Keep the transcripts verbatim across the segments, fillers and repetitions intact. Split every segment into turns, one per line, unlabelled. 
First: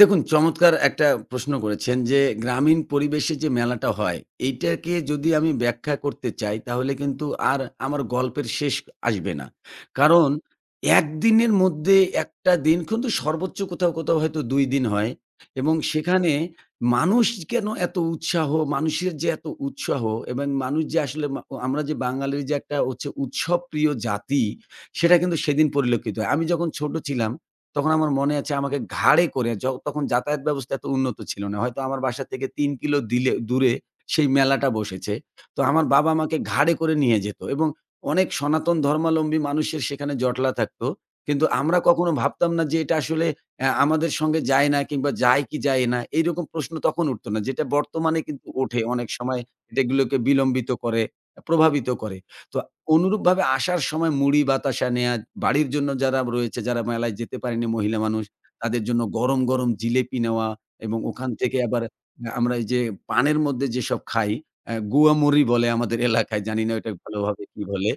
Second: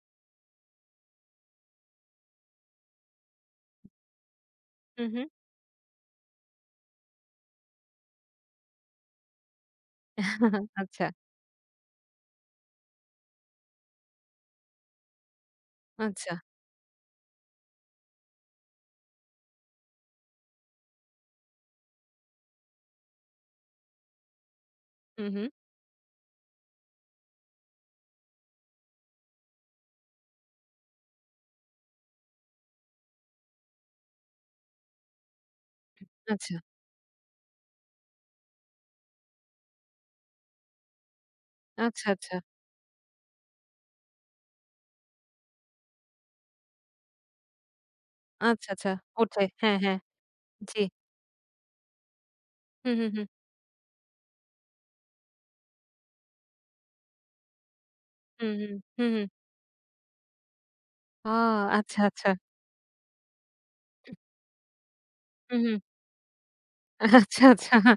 দেখুন। চমৎকার একটা প্রশ্ন করেছেন যে, গ্রামীণ পরিবেশে যে মেলাটা হয়, এটাকে
হু, হু।
যদি আমি ব্যাখ্যা করতে চাই, তাহলে কিন্তু আর আমার গল্পের শেষ আসবে না। কারণ এক
আচ্ছা।
দিনের মধ্যে এক টা দিন কিন্তু সর্বোচ্চ কোথাও, কোথাও, হয়তো দুই দিন হয়। এবং সেখানে
আচ্ছা।
মানুষ কেনো এত উৎসাহ? মানুষের যে এত উৎসাহ এবং মানুষ যে আসলে মা ও আমরা যে বাঙালির যে একটা হচ্ছে উৎসব প্রিয় জাতি। সেটা
হু,
কিন্তু
হু।
সেদিন পরিলক্ষিত হয়। আমি যখন ছোট ছিলাম তখন আমার মনে আছে, আমাকে ঘাড়ে করে য তখন যাতায়াত ব্যবস্থা এত উন্নত ছিল না। হয়তো আমার বাসা থেকে তিন কিলো দিলে দূরে সেই মেলাটা বসেছে। তো আমার বাবা আমাকে
আচ্ছা।
ঘাড়ে করে নিয়ে যেত। এবং অনেক সনাতন, ধর্মাবলম্বী মানুষের সেখানে জটলা থাকতো। কিন্তু আমরা
আচ্ছা,
কখনো
আচ্ছা।
ভাবতাম না যে, এটা আসলে এ্যা আমাদের সঙ্গে যায় না কিংবা যায় কি যায় না? এরকম প্রশ্ন তখন উঠত না। যেটা বর্তমানে কিন্তু
আচ্ছা,
ওঠে।
আচ্ছা,
অনেক সময়
ওঠে। হ্যাঁ, হ্যাঁ।
এগুলোকে বিলম্বিত
জ্বি।
করে, প্রভাবিত করে। তো
হু, হু, হু।
অনুরূপভাবে আসার সময় মুড়ি, বাতাসা নেয়ার বাড়ির জন্য যারা রয়েছে, যারা মেলায় যেতে পারেনি মহিলা মানুষ।
হু, হু।
তাদের জন্য
হু, হু।
গরম, গরম, জিলেপি নেওয়া এবং
ও!
ওখান থেকে আবার এ
আচ্ছা, আচ্ছা।
আমরা এই যে পানের মধ্যে যেসব
হুম।
খাই, এ্যা গুয়া মরি
হু,
বলে
হু।
আমাদের এলাকায়, জানি না ওটাকে ভালোভাবে
আচ্ছা,
কি
আচ্ছা।
বলে?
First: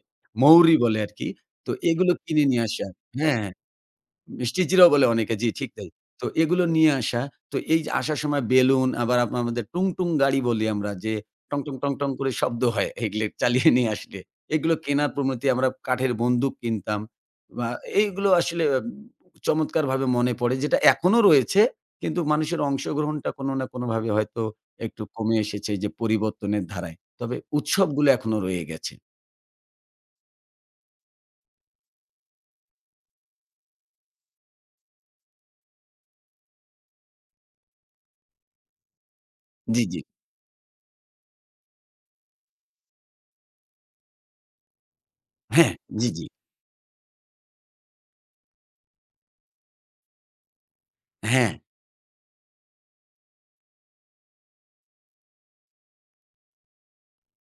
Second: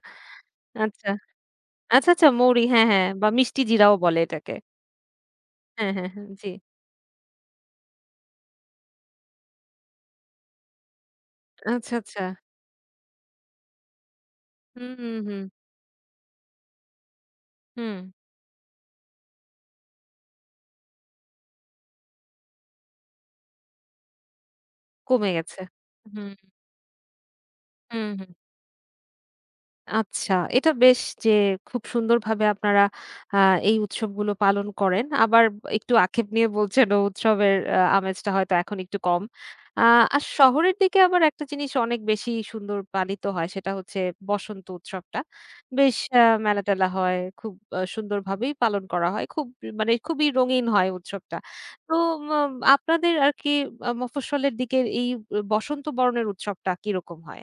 মৌরি বলে
আচ্ছা।
আরকি। তো
আচ্ছা,
এগুলো
আচ্ছা
কিনে
মৌরি
নিয়ে
হ্যাঁ,
আসা
হ্যাঁ বা
হ্যাঁ, হ্যাঁ।
মিষ্টি জিরাও বলে এটাকে।
মিষ্টি জিরাও বলে অনেকে জি, ঠিক তাই।
হ্যাঁ, হ্যাঁ,
তো
হ্যাঁ। জ্বি।
এগুলো নিয়ে আসা। তো এই আসার সময় বেলুন আবার আপনা আমাদের টুং, টুং গাড়ি বলি আমরা যে, টং, টং, টং,
আচ্ছা,
টং
আচ্ছা।
করে শব্দ হয়, এগুলি চালিয়ে নিয়ে আসলে। এগুলো
হুম,
কেনার
হুম, হুম।
প্রণতি, আমরা কাঠের বন্দুক কিনতাম। ব্য আ
হম।
এগুলো আসলে চমৎকারভাবে মনে পড়ে, যেটা এখনো রয়েছে। কিন্তু মানুষের অংশগ্রহণটা কোনো না কোনোভাবে হয়তো একটু
কমে
কমে
গেছে।
এসেছে যে,
হুম।
পরিবর্তনের ধারায়। তবে
হু,
উৎসবগুলো
হু।
এখনো রয়ে গেছে।
আচ্ছা। এটা বেশ যে, খুব সুন্দরভাবে আপনারা আ এই উৎসবগুলো পালন করেন। আবার একটু আক্ষেপ নিয়ে বলছেন ও, উৎসবের আ আমেজটা হয়তো এখন একটু কম। আ
জ্বি, জ্বি।
আর শহরের দিকে আবার একটা জিনিস অনেক বেশি সুন্দর পালিত হয়। সেটা হচ্ছে বসন্ত উৎসবটা।
হ্যাঁ।
বেশ
জ্বি,
আ
জ্বি।
মেলা-টেলা হয়, খুব সুন্দরভাবেই পালন করা হয়। খুব ই মানে খুবই রঙিন হয় উৎসবটা।
হ্যাঁ।
তো মো আপনাদের আরকি আ মফস্বলের দিকের এই বসন্ত বরণ উৎসবটা, কিরকম হয়?